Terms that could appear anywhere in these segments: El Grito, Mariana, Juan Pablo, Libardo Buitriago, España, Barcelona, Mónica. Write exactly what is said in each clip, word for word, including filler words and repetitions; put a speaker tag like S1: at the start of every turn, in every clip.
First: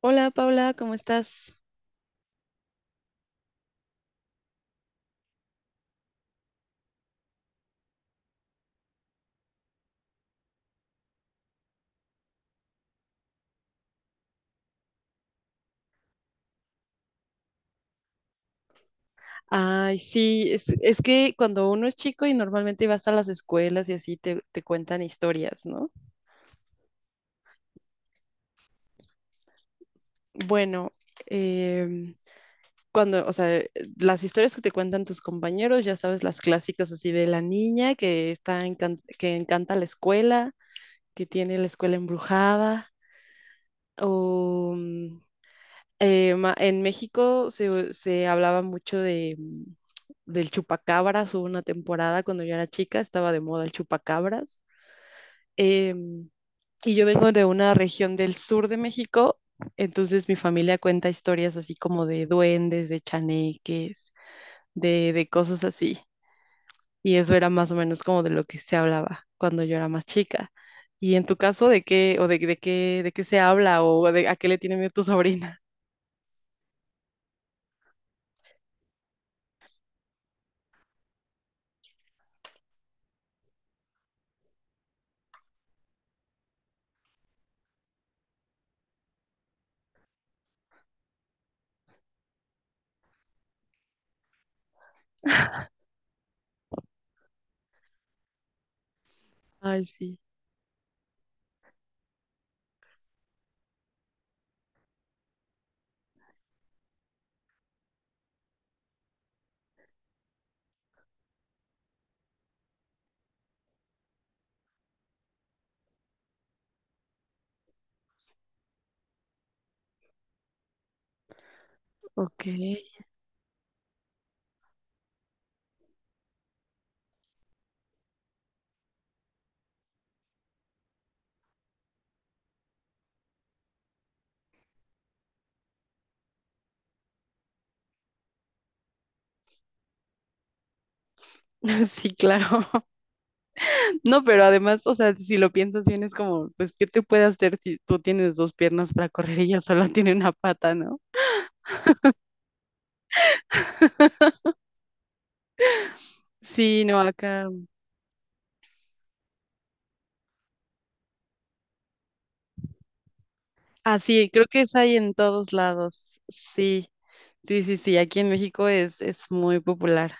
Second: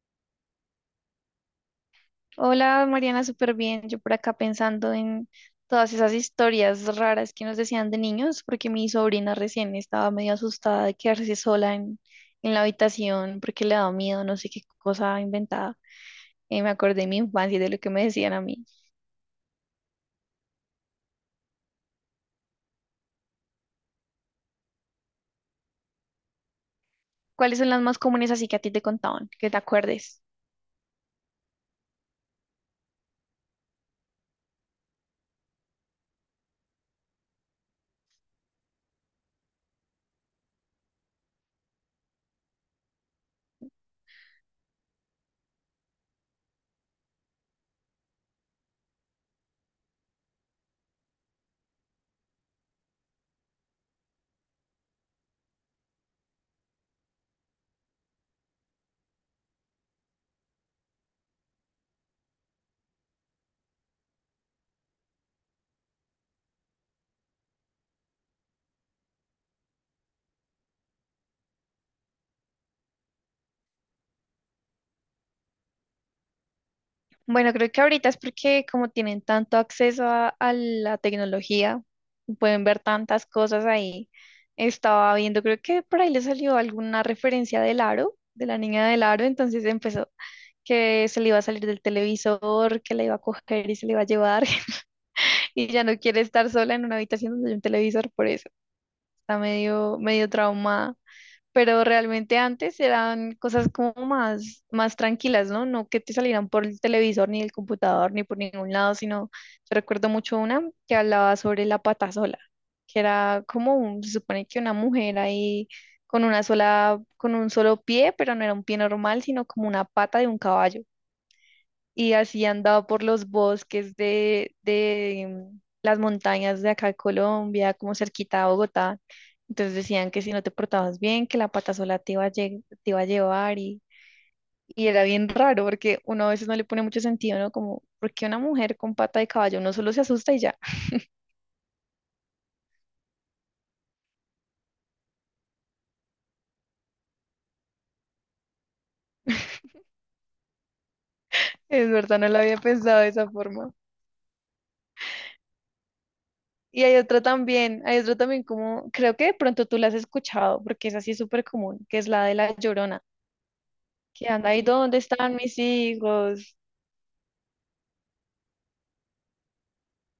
S1: Hola Paula, ¿cómo estás?
S2: Hola Mariana, súper bien. Yo por acá pensando en todas esas historias raras que nos decían de niños, porque mi sobrina recién estaba medio asustada de quedarse sola en, en la habitación porque le daba miedo, no sé qué cosa inventada. Eh, me acordé de mi infancia y de lo que me decían a mí.
S1: Ay, sí, es, es que cuando uno es chico y normalmente vas a las escuelas y así te, te cuentan historias, ¿no?
S2: ¿Cuáles son las más comunes así que a ti te contaban, que te acuerdes?
S1: Bueno, em, cuando, o sea, eh, las historias que te cuentan tus compañeros, ya sabes, las clásicas así de la niña que está encan- que encanta la escuela, que tiene la escuela embrujada, o, mm, eh, ma- en México se, se hablaba mucho de, mm, del chupacabras. Hubo una temporada cuando yo era chica, estaba de moda el chupacabras. Em, y yo vengo de una región del sur de México, entonces mi familia cuenta historias así como de duendes, de chaneques, de, de cosas así. Y eso era más o menos como de lo que se hablaba cuando yo era más chica. Y en tu caso, ¿de qué o de, de qué de qué se habla o de a qué le tiene miedo tu sobrina?
S2: Bueno, creo que ahorita es porque como tienen tanto acceso a, a la tecnología, pueden ver tantas cosas ahí. Estaba viendo, creo que por ahí le salió alguna referencia del aro, de la niña del aro, entonces empezó que se le iba a salir del televisor, que la iba a coger y se le iba a llevar, y ya no quiere estar sola en una habitación donde hay un televisor, por eso está
S1: Ay,
S2: medio,
S1: sí.
S2: medio traumada. Pero realmente antes eran cosas como más, más tranquilas, ¿no? No que te salieran por el televisor, ni el computador, ni por ningún lado, sino yo recuerdo mucho una que hablaba sobre la pata sola, que era como un- se supone que una mujer ahí con una sola, con un solo pie, pero no era un pie normal, sino como una pata de un caballo y
S1: Ok.
S2: así andaba por los bosques de, de mm, las montañas de acá de Colombia, como cerquita a Bogotá. Entonces decían que si no te portabas bien, que la pata sola te iba a, lle- te iba a llevar y, y era bien raro porque uno a veces no le pone mucho sentido, ¿no? Como, ¿por qué una mujer con pata de caballo? Uno solo se asusta y ya.
S1: Sí, claro. No, pero además, o sea, si lo piensas bien, es como, pues, ¿qué te puede hacer si tú tienes dos piernas para correr y ella solo tiene una pata, ¿no?
S2: Es verdad, no lo había pensado de esa forma.
S1: Sí,
S2: Y hay
S1: no,
S2: otra
S1: acá.
S2: también, hay otra también como, creo que de pronto tú la has escuchado, porque es así súper común, que es la de la Llorona,
S1: Ah,
S2: que
S1: sí, creo
S2: anda
S1: que
S2: ahí,
S1: es ahí
S2: ¿dónde
S1: en
S2: están
S1: todos
S2: mis
S1: lados.
S2: hijos?
S1: Sí, sí, sí, sí, aquí en México es, es muy popular.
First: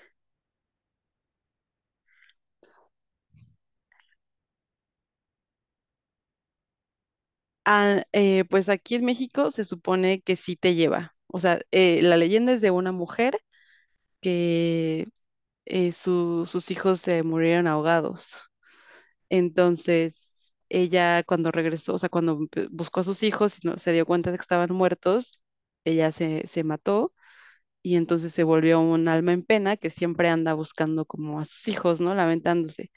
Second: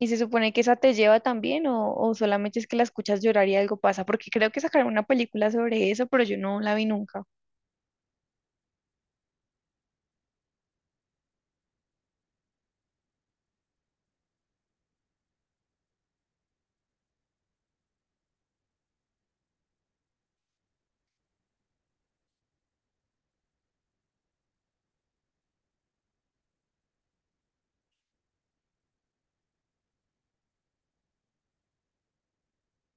S2: ¿Y se supone que esa te lleva también o, o solamente es que la escuchas llorar y algo pasa? Porque creo que sacaron una película sobre eso, pero yo no la vi nunca.
S1: Ah, eh, pues aquí en México se supone que sí te lleva. O sea, eh, la leyenda es de una mujer que eh, su- sus hijos se murieron ahogados. Entonces, ella cuando regresó, o sea, cuando empe- buscó a sus hijos y no- se dio cuenta de que estaban muertos, ella se, se mató y entonces se volvió un alma en pena que siempre anda buscando como a sus hijos, ¿no? Lamentándose.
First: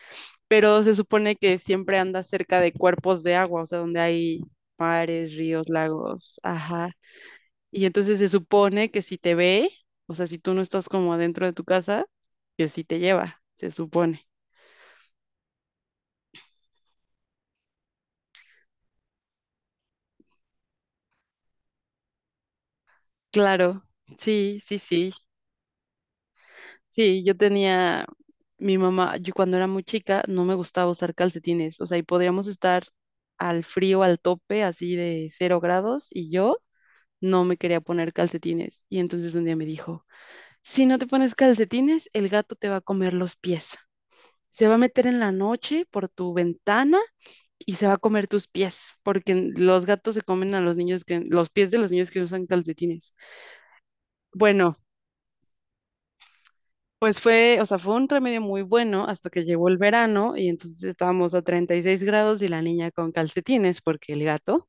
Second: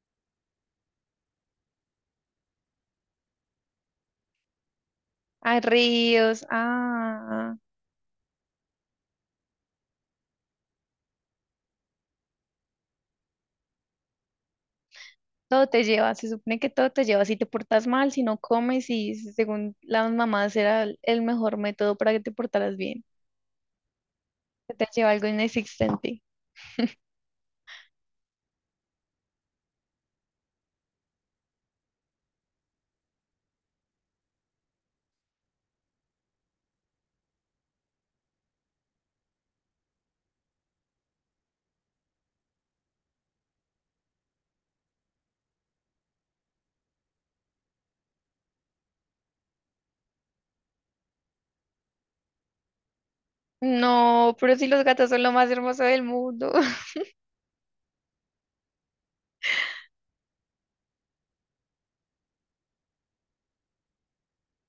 S1: Pero se supone que siempre anda cerca de cuerpos de agua, o sea, donde hay mares,
S2: Ah,
S1: ríos, lagos,
S2: ríos,
S1: ajá.
S2: ah,
S1: Y entonces se supone que si te ve, o sea, si tú no estás como adentro de tu casa, que sí te lleva, se supone.
S2: todo te lleva, se supone que todo te lleva. Si te portas mal, si no comes y según las mamás era el el mejor método para que te portaras bien.
S1: Claro, sí,
S2: Que
S1: sí,
S2: te lleva
S1: sí.
S2: algo inexistente.
S1: Sí, yo tenía mi mamá, yo cuando era muy chica no me gustaba usar calcetines, o sea, y podríamos estar al frío, al tope, así de cero grados, y yo no me quería poner calcetines. Y entonces un día me dijo, si no te pones calcetines, el gato te va a comer los pies. Se va a meter en la noche por tu ventana y se va a comer tus pies, porque los gatos se comen a los niños que, los pies de los niños que usan calcetines.
S2: No, pero si
S1: Bueno,
S2: los gatos son lo más hermoso del mundo.
S1: pues fue, o sea, fue un remedio muy bueno hasta que llegó el verano y entonces estábamos a treinta y seis grados y la niña con calcetines porque el gato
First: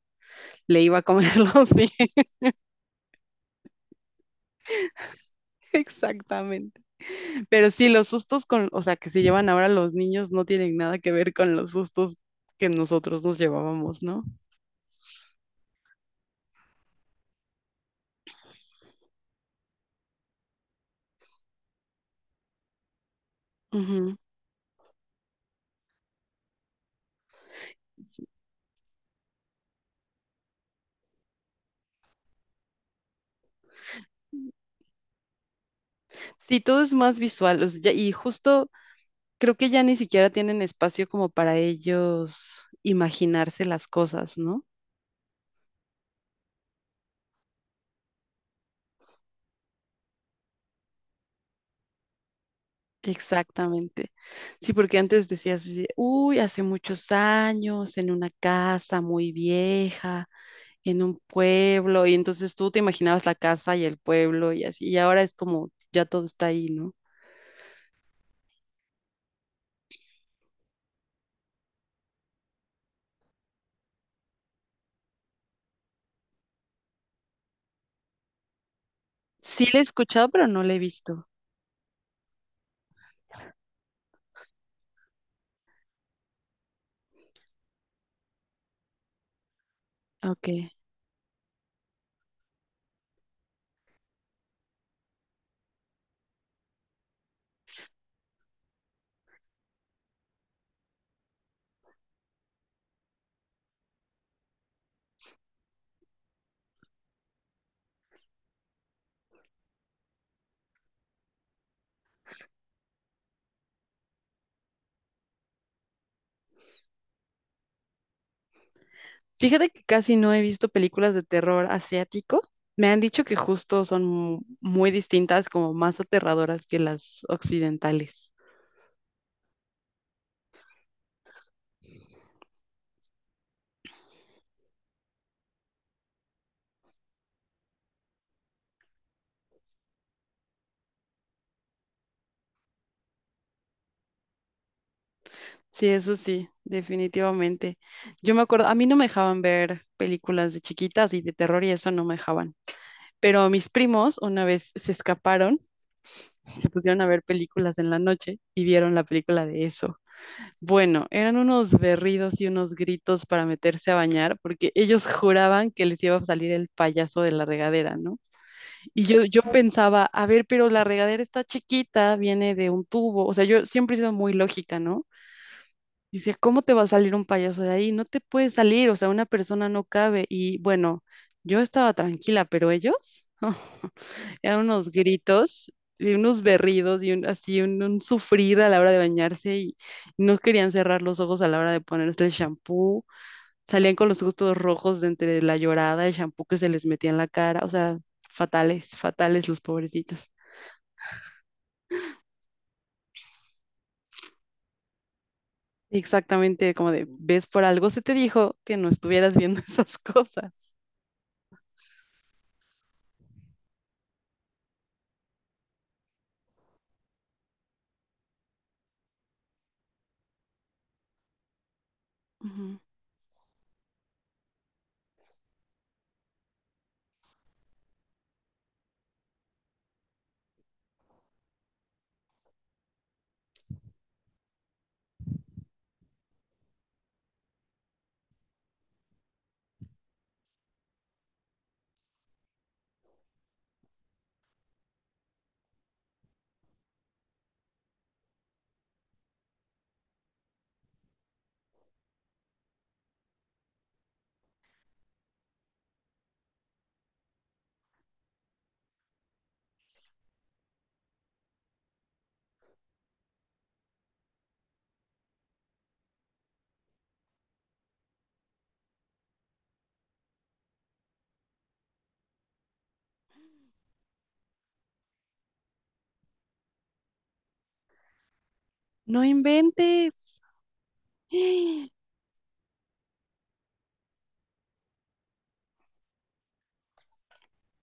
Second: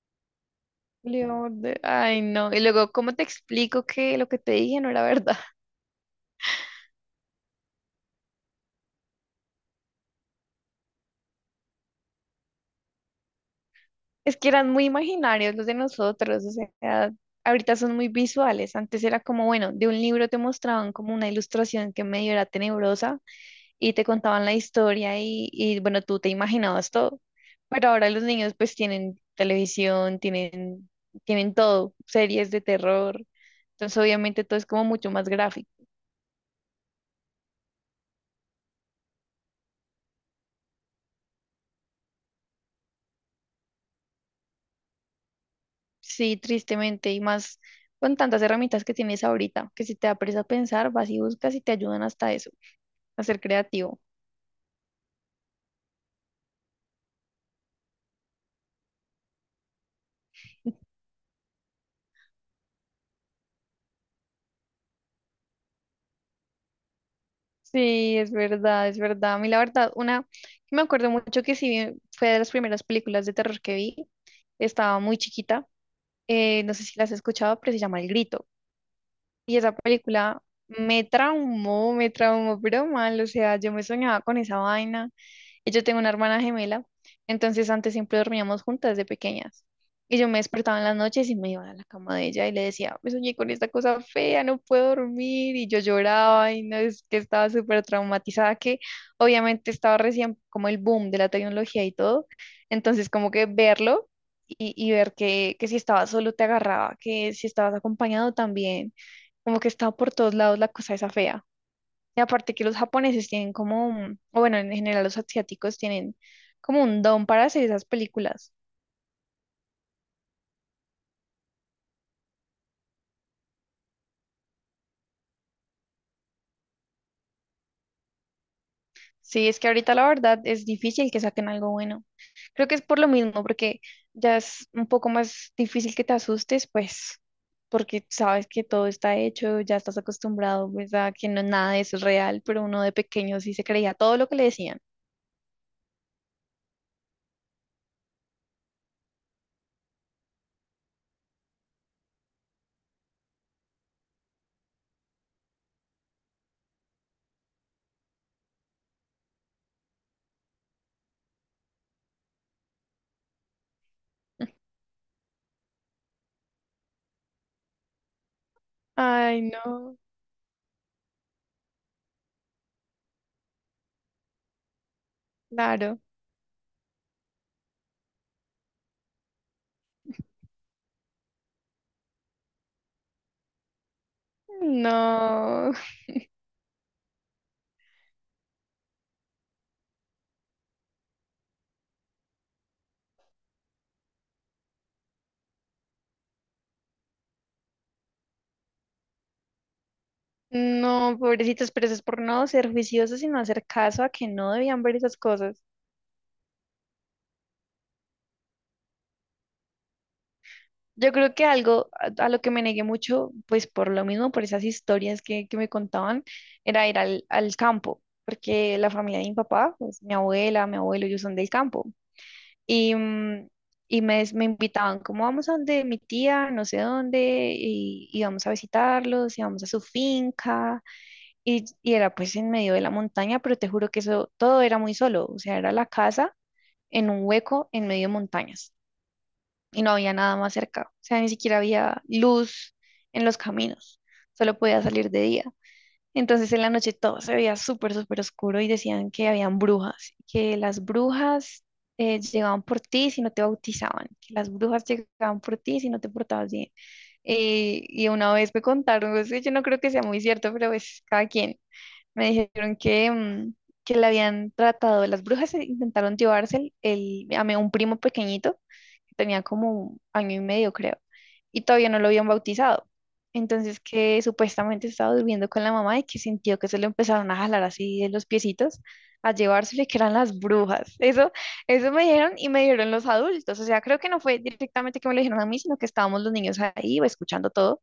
S1: le iba a comer
S2: León,
S1: los
S2: de-
S1: pies.
S2: ay no. Y luego, ¿cómo te explico que lo que te dije no era verdad?
S1: Exactamente. Pero sí, los sustos con, o sea, que se llevan ahora los niños no tienen nada que ver con los sustos que nosotros nos llevábamos, ¿no?
S2: Es que eran muy imaginarios los de nosotros, o sea, ahorita son muy visuales. Antes era como, bueno, de un libro te mostraban como una ilustración que medio era tenebrosa y te
S1: Ujú.
S2: contaban la historia y, y bueno, tú te imaginabas todo. Pero ahora los niños pues tienen televisión, tienen, tienen todo, series de terror. Entonces obviamente todo es como mucho más gráfico.
S1: Sí, todo es más visual, o sea, ya- y justo creo que ya ni siquiera tienen espacio como para ellos imaginarse las cosas, ¿no?
S2: Sí, tristemente, y más con tantas herramientas que tienes ahorita, que si te da a pensar, vas y buscas y te ayudan hasta eso, a ser creativo.
S1: Exactamente. Sí, porque antes decías, así de, uy, hace muchos años, en una casa muy vieja, en un pueblo, y entonces tú te imaginabas la casa y el pueblo y así, y ahora es como ya todo está ahí, ¿no?
S2: Sí, es verdad, es verdad. A mí la verdad, una que me acuerdo mucho que sí vi- fue de las primeras películas de terror que vi. Estaba muy chiquita. Eh, no sé si las has escuchado, pero se llama El Grito. Y
S1: Sí
S2: esa
S1: la he escuchado,
S2: película
S1: pero no la he
S2: me
S1: visto.
S2: traumó, me traumó, pero mal, o sea, yo me soñaba con esa vaina. Y yo tengo una hermana gemela, entonces antes siempre dormíamos juntas de pequeñas. Y yo me
S1: Ok.
S2: despertaba en las noches y me iba a la cama de ella y le decía, me soñé con esta cosa fea, no puedo dormir. Y yo lloraba y no es que estaba súper traumatizada, que obviamente estaba recién como el boom de la tecnología y todo. Entonces como que verlo y, y ver que, que si estabas solo te agarraba, que si estabas acompañado también como que está por todos lados la cosa esa fea. Y aparte que los japoneses tienen como, un- o bueno, en general los asiáticos tienen como un don para hacer esas películas.
S1: Fíjate que casi no he visto películas de terror asiático. Me han dicho que justo son mu- muy distintas, como más aterradoras que las occidentales.
S2: Sí, es que ahorita la verdad es difícil que saquen algo bueno. Creo que es por lo mismo, porque ya es un poco más difícil que te asustes, pues, porque sabes que todo está hecho, ya estás acostumbrado, pues, a que no nada de eso es real, pero uno de pequeño sí se creía todo lo que le decían.
S1: Sí, eso sí, definitivamente. Yo me acuerdo, a mí no me dejaban ver películas de chiquitas y de terror y eso no me dejaban. Pero mis primos una vez se escaparon, se pusieron a ver películas en la noche y vieron la película de eso. Bueno, eran unos berridos y unos gritos para meterse a bañar porque ellos juraban que les iba a salir el payaso de la regadera, ¿no? Y yo,
S2: Ay,
S1: yo
S2: no,
S1: pensaba, a ver, pero la regadera está chiquita, viene de un tubo. O sea, yo siempre he sido muy lógica, ¿no?
S2: claro,
S1: Dice, ¿cómo te va a salir un payaso de ahí? No te puede salir, o sea, una persona no cabe. Y bueno, yo estaba tranquila, pero ellos, eran unos gritos
S2: no.
S1: y unos berridos y un, así un, un sufrir a la hora de bañarse y no querían cerrar los ojos a la hora de ponerse el shampoo. Salían con los ojos todos rojos de entre la llorada, el shampoo que se les metía en la cara, o sea, fatales, fatales los pobrecitos.
S2: No, pobrecitos, pero eso es por no ser juiciosos y no hacer caso a que no debían ver esas cosas.
S1: Exactamente como de, ves por algo, se te dijo que no estuvieras viendo esas cosas.
S2: Yo creo que algo a, a lo que me negué mucho, pues por lo mismo, por esas historias que, que me contaban, era ir al, al campo, porque la familia de mi papá, pues mi abuela, mi abuelo, ellos son del campo.
S1: Ujú.
S2: Y, mm, y me, des- me invitaban, como vamos a donde mi tía, no sé dónde, y, y vamos a visitarlos, y vamos a su finca. Y, y era pues en medio de la montaña, pero te juro que eso todo era muy solo, o sea, era la casa en un hueco en medio de montañas y no había nada más cerca, o sea, ni siquiera había luz en los caminos, solo podía salir de día. Entonces en la noche todo se veía súper, súper oscuro y decían que habían brujas, que las brujas eh, llegaban por ti si no te bautizaban, que las brujas llegaban por ti si no te portabas bien. Eh, y una vez me contaron, o sea, yo no creo que sea muy cierto, pero es cada quien me dijeron que, mm, que la habían tratado, las brujas e intentaron llevarse el, el- a mi- un primo pequeñito, que tenía como un año y medio, creo, y todavía no lo habían bautizado. Entonces que supuestamente estaba durmiendo con la mamá y que sintió que se lo empezaron a jalar así de los piecitos,
S1: No
S2: a llevárselo y que eran
S1: inventes.
S2: las brujas. Eso, eso me dijeron y me dijeron los adultos. O sea, creo que no fue directamente que me lo dijeron a mí, sino que estábamos los niños ahí escuchando todo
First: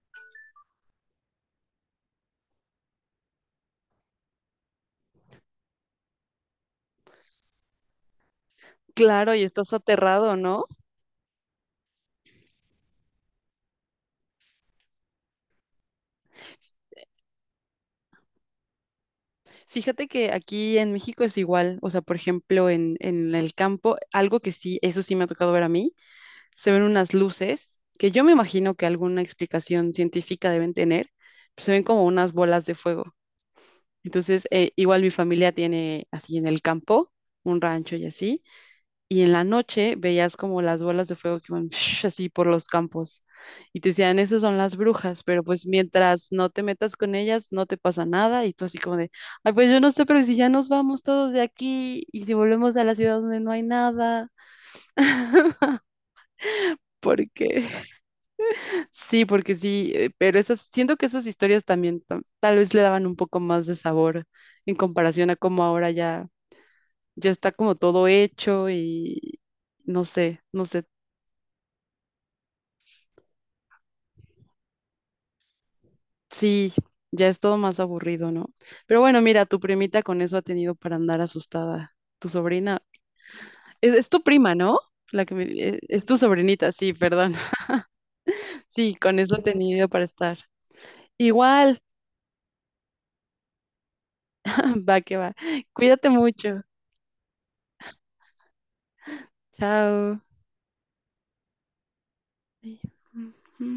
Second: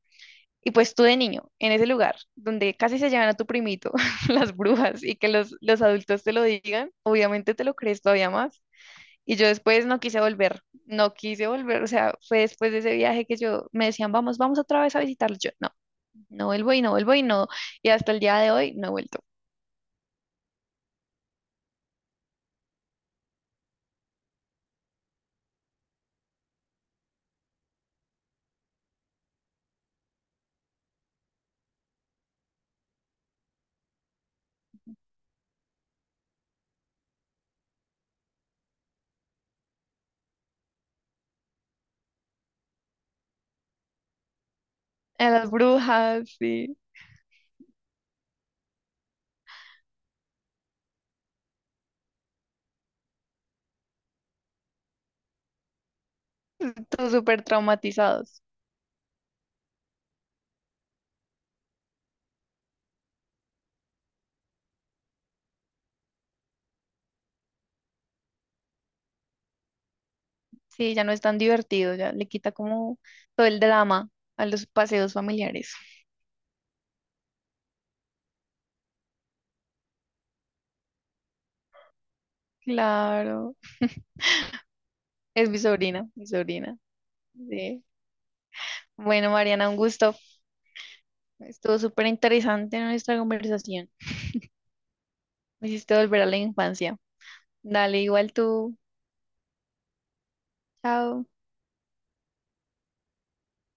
S2: y pues tú de niño, en ese lugar donde casi se llevan a tu primito las brujas y que los, los adultos te lo digan, obviamente te lo crees todavía más.
S1: Claro,
S2: Y
S1: y
S2: yo
S1: estás
S2: después no quise
S1: aterrado,
S2: volver,
S1: ¿no?
S2: no quise volver, o sea, fue después de ese viaje que yo me decían, vamos, vamos otra vez a visitarlo. Yo no, no vuelvo y no vuelvo y no. Y hasta el día de hoy no he vuelto.
S1: Fíjate que aquí en México es igual, o sea, por ejemplo, en, en el campo, algo que sí, eso sí me ha tocado ver a mí, se ven unas luces que yo me imagino que alguna explicación científica deben tener, pues se ven como unas bolas de fuego. Entonces, eh, igual mi familia tiene así en el campo, un rancho y así. Y en la noche veías como las bolas de fuego que iban así por los campos y te decían, esas son las brujas,
S2: A
S1: pero
S2: las
S1: pues mientras
S2: brujas,
S1: no te
S2: sí,
S1: metas con ellas, no te pasa nada y tú así como de, ay, pues yo no sé, pero si ya nos vamos todos de aquí y si volvemos a la ciudad donde no hay nada.
S2: todos súper
S1: Porque
S2: traumatizados.
S1: sí, porque sí, eh, pero esas, siento que esas historias también ta- tal vez le daban un poco más de sabor en comparación a cómo ahora ya, ya está como todo hecho y no sé, no sé.
S2: Sí, ya no es tan divertido, ya le quita como todo el drama a los paseos familiares.
S1: Sí, ya es todo más aburrido, ¿no? Pero bueno, mira, tu primita con eso ha tenido para andar asustada. Tu sobrina,
S2: Claro,
S1: es, es tu prima, ¿no? La que me,
S2: es mi
S1: e- es
S2: sobrina,
S1: tu
S2: mi
S1: sobrinita,
S2: sobrina.
S1: sí, perdón.
S2: Sí.
S1: Sí, con
S2: Bueno,
S1: eso ha
S2: Mariana, un
S1: tenido para
S2: gusto.
S1: estar.
S2: Estuvo
S1: Igual,
S2: súper interesante nuestra conversación.
S1: va que va.
S2: Me hiciste
S1: Cuídate
S2: volver a la
S1: mucho.
S2: infancia. Dale, igual tú.
S1: Chao.
S2: Chao.
S1: Sí.